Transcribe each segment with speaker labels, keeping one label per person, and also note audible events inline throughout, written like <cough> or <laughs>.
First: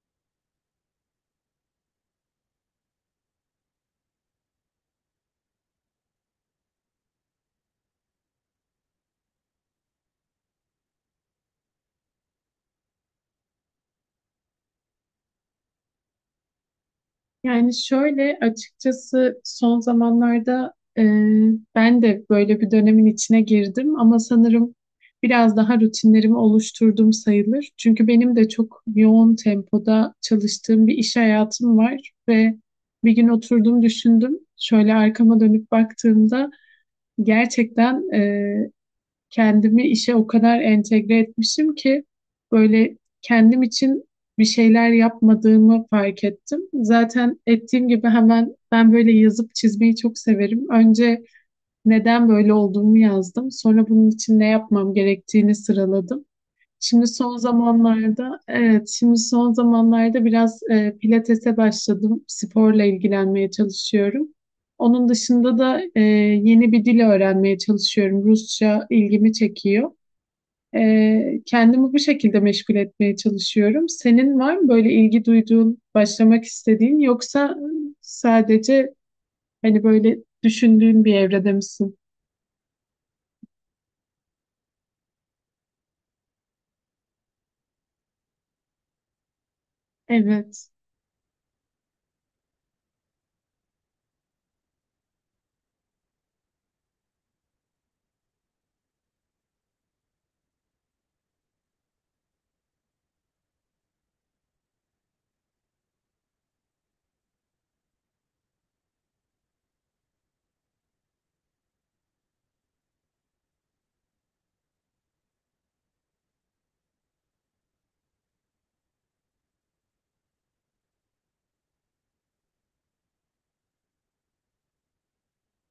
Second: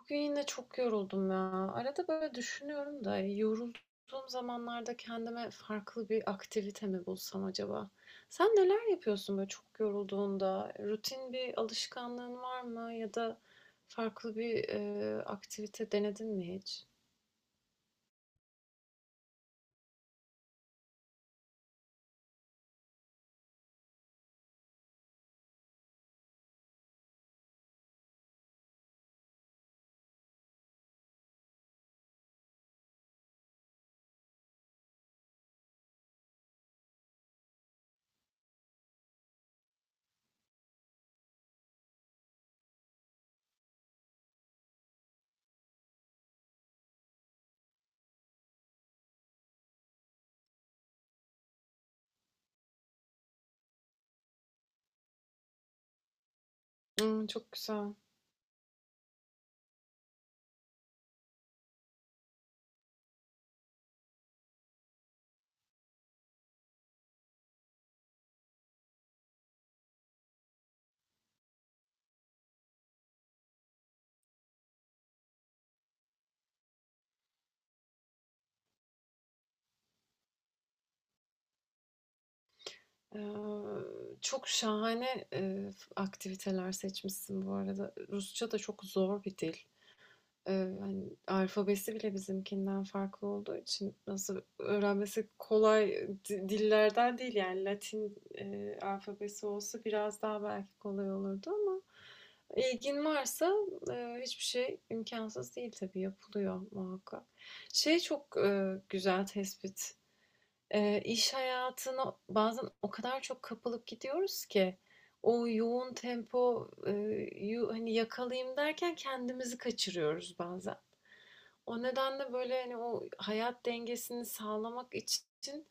Speaker 1: Bugün yine çok yoruldum ya. Arada böyle düşünüyorum da yorulduğum zamanlarda kendime farklı bir aktivite mi bulsam acaba? Sen neler yapıyorsun böyle çok yorulduğunda? Rutin bir alışkanlığın var mı? Ya da farklı bir aktivite denedin mi hiç?
Speaker 2: Yani şöyle açıkçası son zamanlarda e, ben de böyle bir dönemin içine girdim ama sanırım biraz daha rutinlerimi oluşturdum sayılır. Çünkü benim de çok yoğun tempoda çalıştığım bir iş hayatım var ve bir gün oturdum düşündüm. Şöyle arkama dönüp baktığımda gerçekten kendimi işe o kadar entegre etmişim ki böyle kendim için bir şeyler yapmadığımı fark ettim. Zaten ettiğim gibi hemen ben böyle yazıp çizmeyi çok severim. Önce neden böyle olduğumu yazdım. Sonra bunun için ne yapmam gerektiğini sıraladım. Şimdi
Speaker 1: Hmm,
Speaker 2: son
Speaker 1: çok güzel.
Speaker 2: zamanlarda, evet, şimdi son zamanlarda biraz pilatese başladım. Sporla ilgilenmeye çalışıyorum. Onun dışında da yeni bir dil öğrenmeye çalışıyorum. Rusça ilgimi çekiyor. Kendimi bu şekilde meşgul etmeye çalışıyorum. Senin var mı böyle ilgi duyduğun, başlamak istediğin yoksa sadece hani böyle düşündüğün bir evrede misin?
Speaker 1: Ee, Çok şahane aktiviteler seçmişsin bu arada. Rusça da çok zor bir dil.
Speaker 2: Evet.
Speaker 1: Hani, alfabesi bile bizimkinden farklı olduğu için nasıl öğrenmesi kolay dillerden değil, yani, Latin, alfabesi olsa biraz daha belki kolay olurdu ama ilgin varsa, hiçbir şey imkansız değil tabii, yapılıyor muhakkak. Şey çok, güzel tespit. İş hayatına bazen o kadar çok kapılıp gidiyoruz ki o yoğun tempo yu hani, yakalayayım derken kendimizi kaçırıyoruz bazen. O nedenle böyle hani o hayat dengesini sağlamak için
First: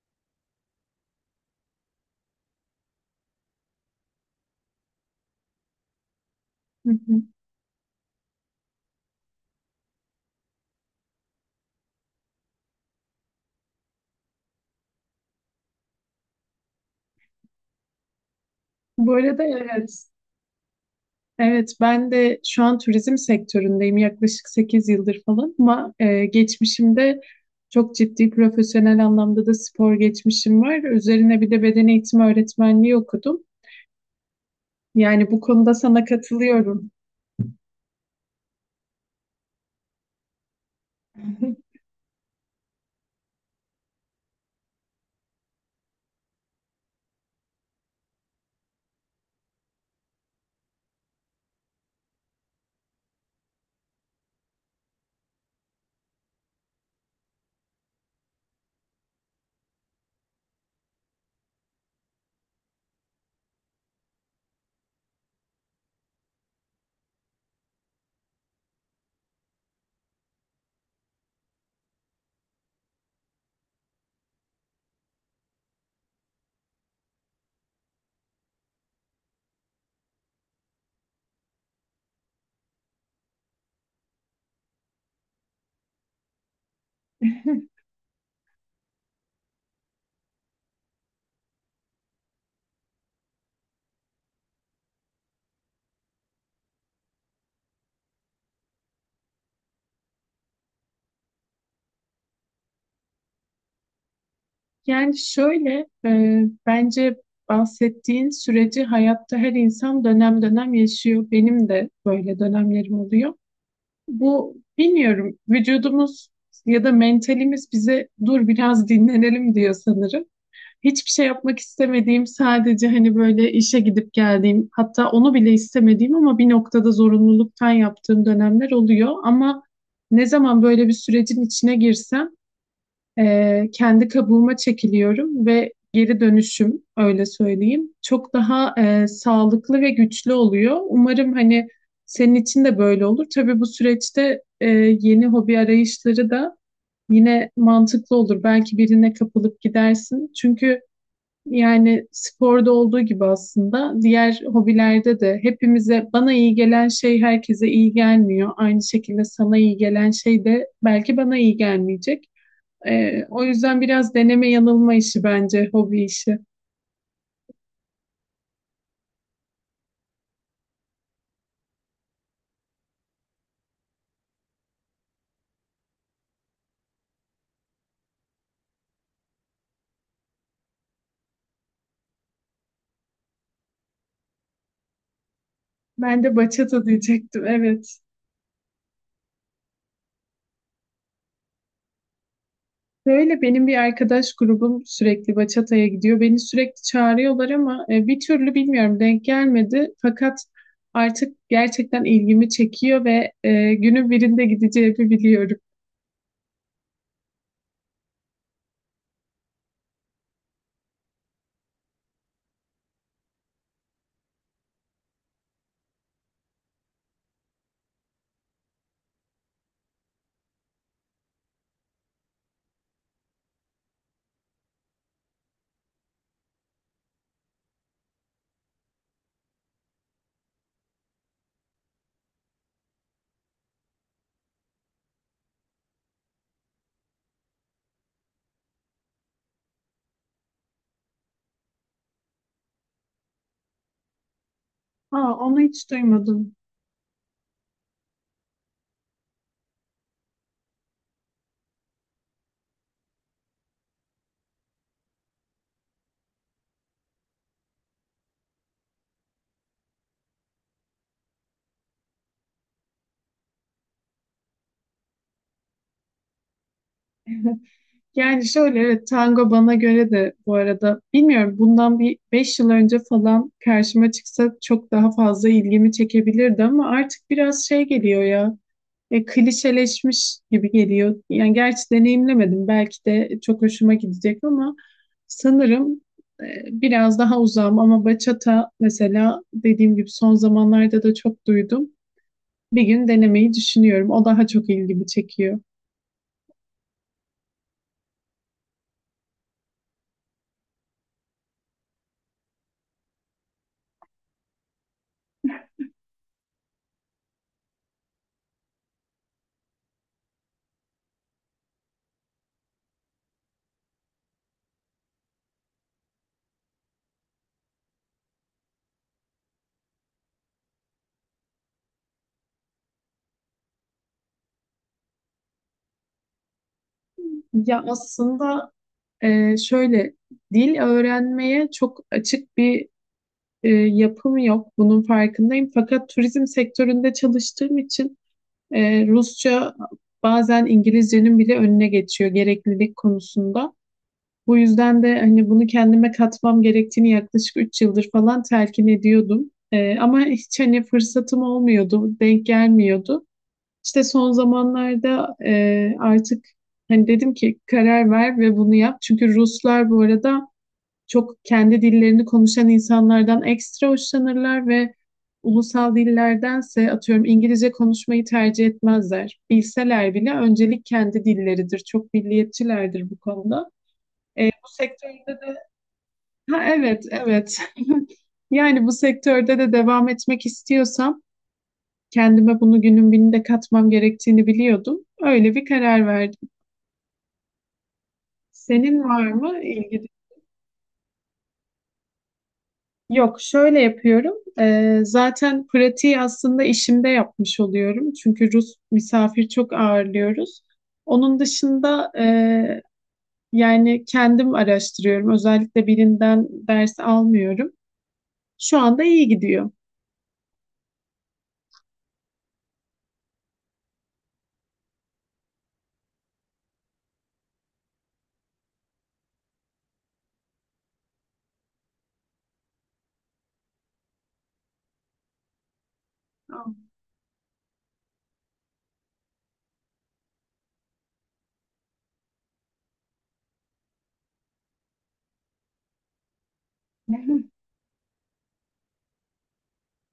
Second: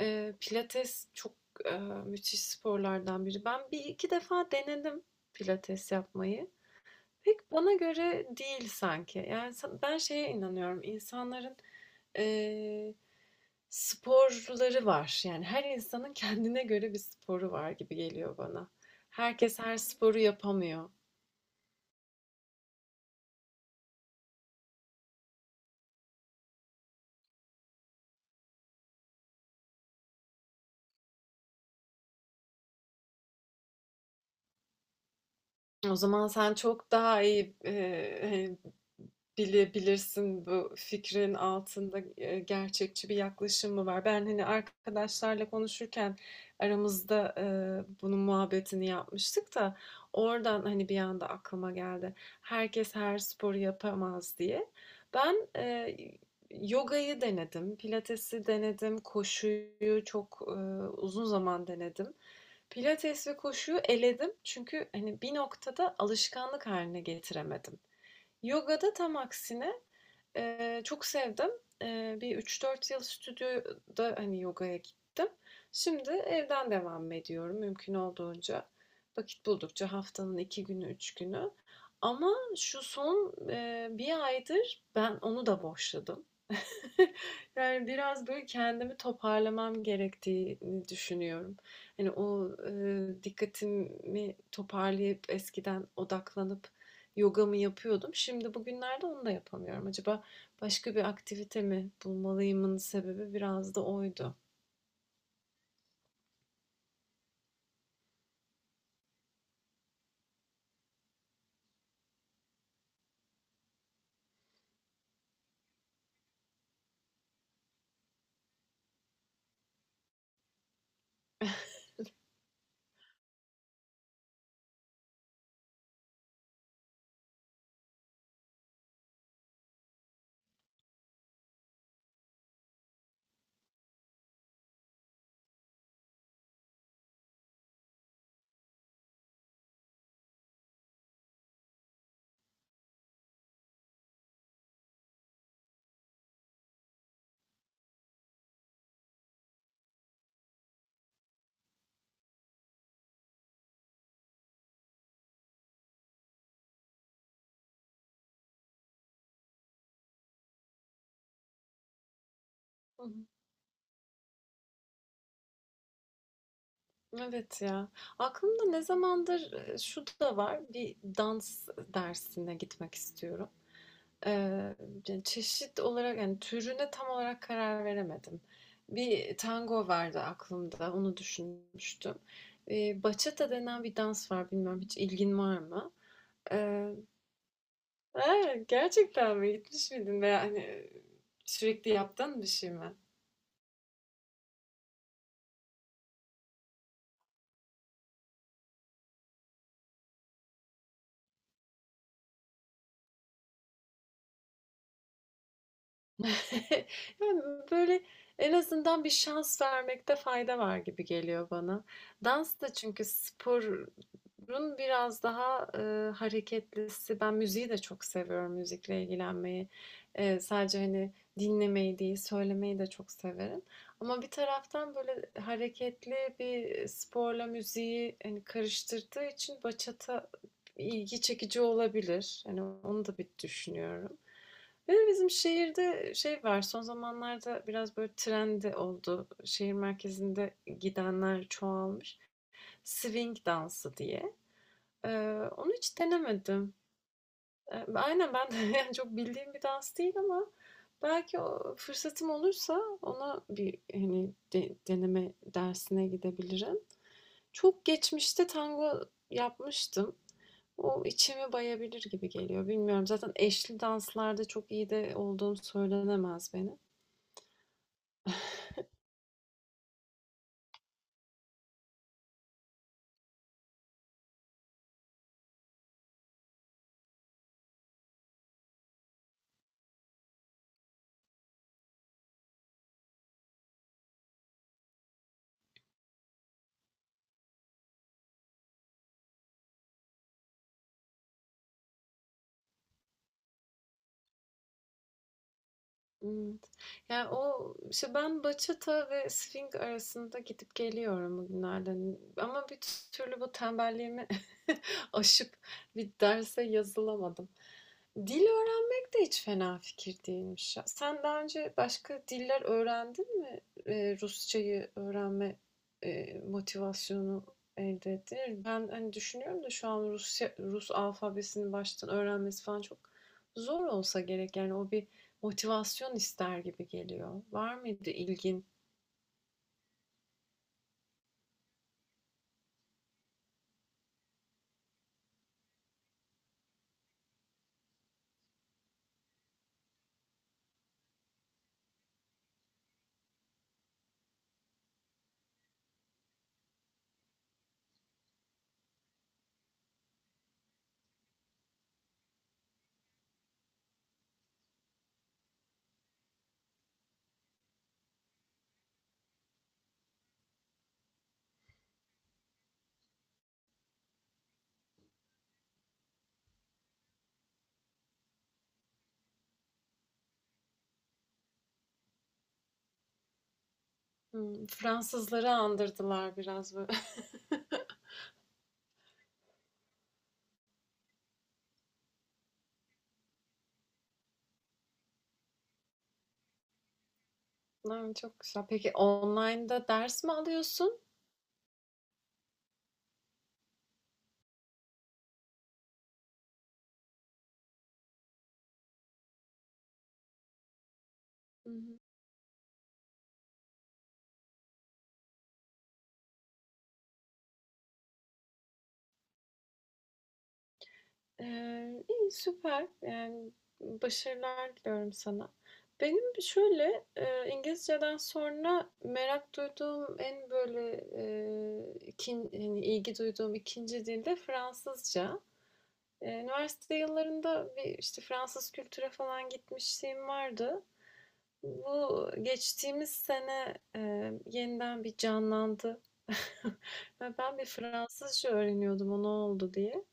Speaker 1: pilates çok müthiş sporlardan biri. Ben bir iki defa denedim pilates yapmayı.
Speaker 2: Hı hı.
Speaker 1: Pek bana göre değil sanki. Yani ben şeye inanıyorum. İnsanların eee, sporları var. Yani her insanın kendine göre bir sporu var gibi geliyor bana.
Speaker 2: Bu arada
Speaker 1: Herkes her
Speaker 2: evet.
Speaker 1: sporu yapamıyor.
Speaker 2: Evet, ben de şu an turizm sektöründeyim yaklaşık 8 yıldır falan ama geçmişimde çok ciddi profesyonel anlamda da spor geçmişim var. Üzerine bir de beden eğitimi öğretmenliği okudum. Yani bu konuda
Speaker 1: O
Speaker 2: sana
Speaker 1: zaman sen
Speaker 2: katılıyorum.
Speaker 1: çok daha iyi hani, bilebilirsin bu fikrin altında gerçekçi bir yaklaşım mı var? Ben hani arkadaşlarla konuşurken aramızda bunun muhabbetini yapmıştık da oradan hani bir anda aklıma geldi. Herkes her sporu yapamaz diye. Ben yogayı denedim, pilatesi denedim, koşuyu çok uzun zaman denedim. Pilates ve koşuyu eledim çünkü hani bir noktada alışkanlık haline getiremedim. Yoga'da tam aksine, çok sevdim. Bir 3-4 yıl stüdyoda hani yogaya gittim. Şimdi evden devam ediyorum mümkün olduğunca. Vakit buldukça haftanın 2 günü, 3 günü. Ama şu son bir aydır ben onu da boşladım.
Speaker 2: <laughs>
Speaker 1: Yani biraz böyle kendimi toparlamam gerektiğini düşünüyorum. Hani o dikkatimi toparlayıp eskiden odaklanıp yogamı yapıyordum. Şimdi bugünlerde onu da yapamıyorum. Acaba başka bir aktivite mi bulmalıyımın sebebi biraz da oydu.
Speaker 2: Yani şöyle, bence bahsettiğin süreci hayatta her insan dönem dönem yaşıyor. Benim de böyle dönemlerim oluyor. Bu bilmiyorum vücudumuz ya da mentalimiz bize dur biraz dinlenelim diyor sanırım. Hiçbir şey yapmak istemediğim sadece hani böyle işe gidip geldiğim hatta onu bile istemediğim ama bir noktada zorunluluktan yaptığım dönemler oluyor. Ama ne zaman böyle bir sürecin içine girsem kendi kabuğuma çekiliyorum ve geri dönüşüm öyle söyleyeyim çok daha sağlıklı ve güçlü oluyor. Umarım hani senin için de böyle olur. Tabii bu süreçte yeni hobi arayışları da yine mantıklı olur. Belki birine kapılıp gidersin. Çünkü yani sporda olduğu gibi aslında diğer hobilerde de hepimize bana iyi gelen şey herkese iyi gelmiyor. Aynı şekilde sana iyi gelen şey de belki bana iyi gelmeyecek.
Speaker 1: Hı hı.
Speaker 2: O yüzden biraz deneme yanılma işi bence, hobi işi.
Speaker 1: Evet ya. Aklımda ne zamandır şu da var. Bir dans dersine gitmek istiyorum. Eee, ce Çeşit olarak, yani, türüne tam olarak karar veremedim. Bir tango vardı aklımda, onu düşünmüştüm. Bachata denen bir dans var, bilmiyorum hiç ilgin var mı?
Speaker 2: Ben de bachata
Speaker 1: Eee,
Speaker 2: diyecektim, evet.
Speaker 1: he, gerçekten mi? Gitmiş miydin veya, hani, sürekli yaptığın bir şey mi?
Speaker 2: Böyle benim bir arkadaş grubum sürekli bachata'ya gidiyor. Beni sürekli çağırıyorlar ama bir türlü bilmiyorum denk gelmedi. Fakat artık gerçekten ilgimi çekiyor ve günün birinde gideceğimi biliyorum.
Speaker 1: <laughs> Yani, böyle, en azından bir şans vermekte fayda var gibi geliyor bana. Dans da çünkü sporun biraz daha, hareketlisi. Ben müziği de çok seviyorum, müzikle ilgilenmeyi. Sadece, hani, dinlemeyi değil, söylemeyi de çok severim. Ama bir taraftan, böyle, hareketli bir sporla müziği, hani, karıştırdığı için bachata ilgi çekici olabilir. Yani onu da bir düşünüyorum. Bir de bizim şehirde şey var, son zamanlarda biraz böyle trend oldu. Şehir merkezinde gidenler çoğalmış. Swing dansı diye. Ee,
Speaker 2: Aa, onu
Speaker 1: Onu
Speaker 2: hiç
Speaker 1: hiç
Speaker 2: duymadım.
Speaker 1: denemedim. Aynen ben de <laughs> yani çok bildiğim bir dans değil ama belki o fırsatım olursa ona bir hani deneme dersine gidebilirim. Çok geçmişte tango yapmıştım. O içimi bayabilir gibi geliyor. Bilmiyorum. Zaten eşli danslarda çok iyi de olduğum söylenemez benim.
Speaker 2: Yani şöyle evet tango bana göre de bu arada bilmiyorum bundan bir 5 yıl önce falan karşıma çıksa çok daha fazla ilgimi çekebilirdi ama artık biraz şey geliyor ya klişeleşmiş gibi geliyor. Yani gerçi deneyimlemedim belki de çok hoşuma gidecek ama sanırım e, biraz daha uzağım ama bachata mesela dediğim gibi son zamanlarda da çok duydum. Bir gün denemeyi düşünüyorum. O daha çok ilgimi çekiyor.
Speaker 1: Evet. Yani o işte ben bachata ve swing arasında gidip geliyorum bugünlerde. Ama bir türlü bu tembelliğimi <laughs> aşıp bir derse yazılamadım. Dil öğrenmek de hiç fena fikir değilmiş ya. Sen daha önce başka diller öğrendin mi? Rusçayı öğrenme motivasyonu elde ettin mi? Ben hani düşünüyorum da şu an Rusya, Rus alfabesini baştan öğrenmesi falan çok zor olsa gerek. Yani o bir motivasyon ister gibi geliyor. Var
Speaker 2: Ya
Speaker 1: mıydı ilgin?
Speaker 2: aslında şöyle dil öğrenmeye çok açık bir yapım yok. Bunun farkındayım. Fakat turizm sektöründe çalıştığım için Rusça bazen İngilizcenin bile önüne geçiyor gereklilik konusunda. Bu yüzden de hani bunu kendime katmam gerektiğini yaklaşık 3 yıldır falan telkin ediyordum. Ama hiç hani fırsatım olmuyordu, denk gelmiyordu. İşte son zamanlarda artık hani dedim ki karar ver ve bunu yap. Çünkü Ruslar bu arada çok kendi dillerini konuşan insanlardan ekstra hoşlanırlar ve ulusal dillerdense atıyorum İngilizce konuşmayı tercih etmezler. Bilseler bile öncelik kendi dilleridir. Çok milliyetçilerdir bu konuda.
Speaker 1: Hmm,
Speaker 2: Bu sektörde
Speaker 1: Fransızları
Speaker 2: de
Speaker 1: andırdılar
Speaker 2: ha
Speaker 1: biraz böyle.
Speaker 2: evet, evet. <laughs> Yani bu sektörde de devam etmek istiyorsam kendime bunu günün birinde katmam gerektiğini biliyordum. Öyle bir karar verdim.
Speaker 1: <laughs> Lan, çok güzel. Peki
Speaker 2: Senin var mı
Speaker 1: online'da
Speaker 2: ilgili?
Speaker 1: ders mi alıyorsun?
Speaker 2: Yok, şöyle yapıyorum. Zaten pratiği aslında işimde yapmış oluyorum. Çünkü Rus misafir çok ağırlıyoruz. Onun
Speaker 1: Hı hı.
Speaker 2: dışında yani kendim araştırıyorum. Özellikle birinden ders almıyorum. Şu anda iyi gidiyor.
Speaker 1: İyi, süper. Yani, başarılar diliyorum sana. Benim şöyle, İngilizceden sonra merak duyduğum en böyle, ikin hani, ilgi duyduğum ikinci dil de Fransızca.
Speaker 2: Aa.
Speaker 1: Üniversite yıllarında bir, işte, Fransız kültüre falan gitmişliğim vardı. Bu geçtiğimiz sene, yeniden bir canlandı <laughs> ve
Speaker 2: <laughs>
Speaker 1: ben bir Fransızca öğreniyordum o ne oldu diye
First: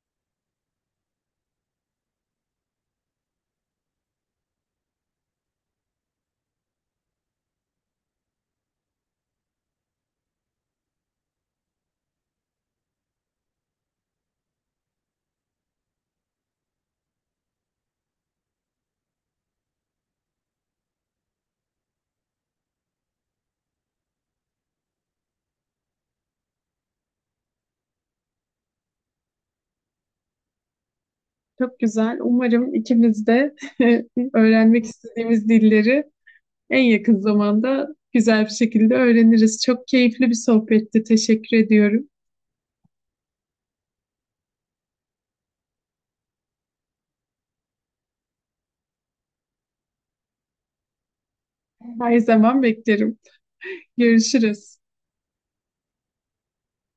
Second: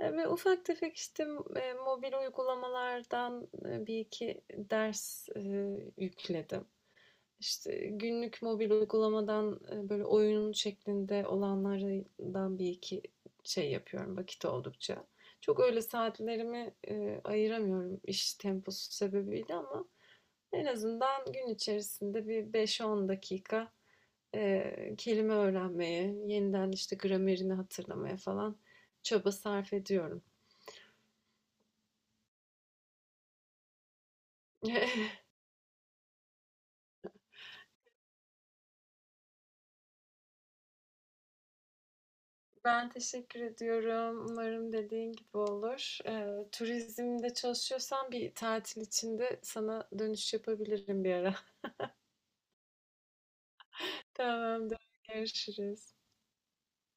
Speaker 1: ve ufak tefek, işte, mobil uygulamalardan, 1-2 ders, yükledim. İşte, günlük mobil uygulamadan, böyle, oyun şeklinde olanlardan bir iki şey yapıyorum vakit oldukça. Çok öyle saatlerimi, ayıramıyorum iş temposu sebebiyle ama en azından gün içerisinde bir 5-10 dakika, kelime öğrenmeye, yeniden, işte, gramerini hatırlamaya falan çaba sarf ediyorum.
Speaker 2: Çok güzel. Umarım ikimiz de <laughs> öğrenmek
Speaker 1: <laughs>
Speaker 2: istediğimiz dilleri en yakın zamanda güzel bir şekilde öğreniriz. Çok keyifli bir sohbetti. Teşekkür ediyorum.
Speaker 1: Ben teşekkür ediyorum. Umarım dediğin gibi olur. Turizmde çalışıyorsan bir tatil içinde sana dönüş yapabilirim bir ara. <laughs>
Speaker 2: Her zaman beklerim. Görüşürüz.
Speaker 1: Tamamdır. Görüşürüz.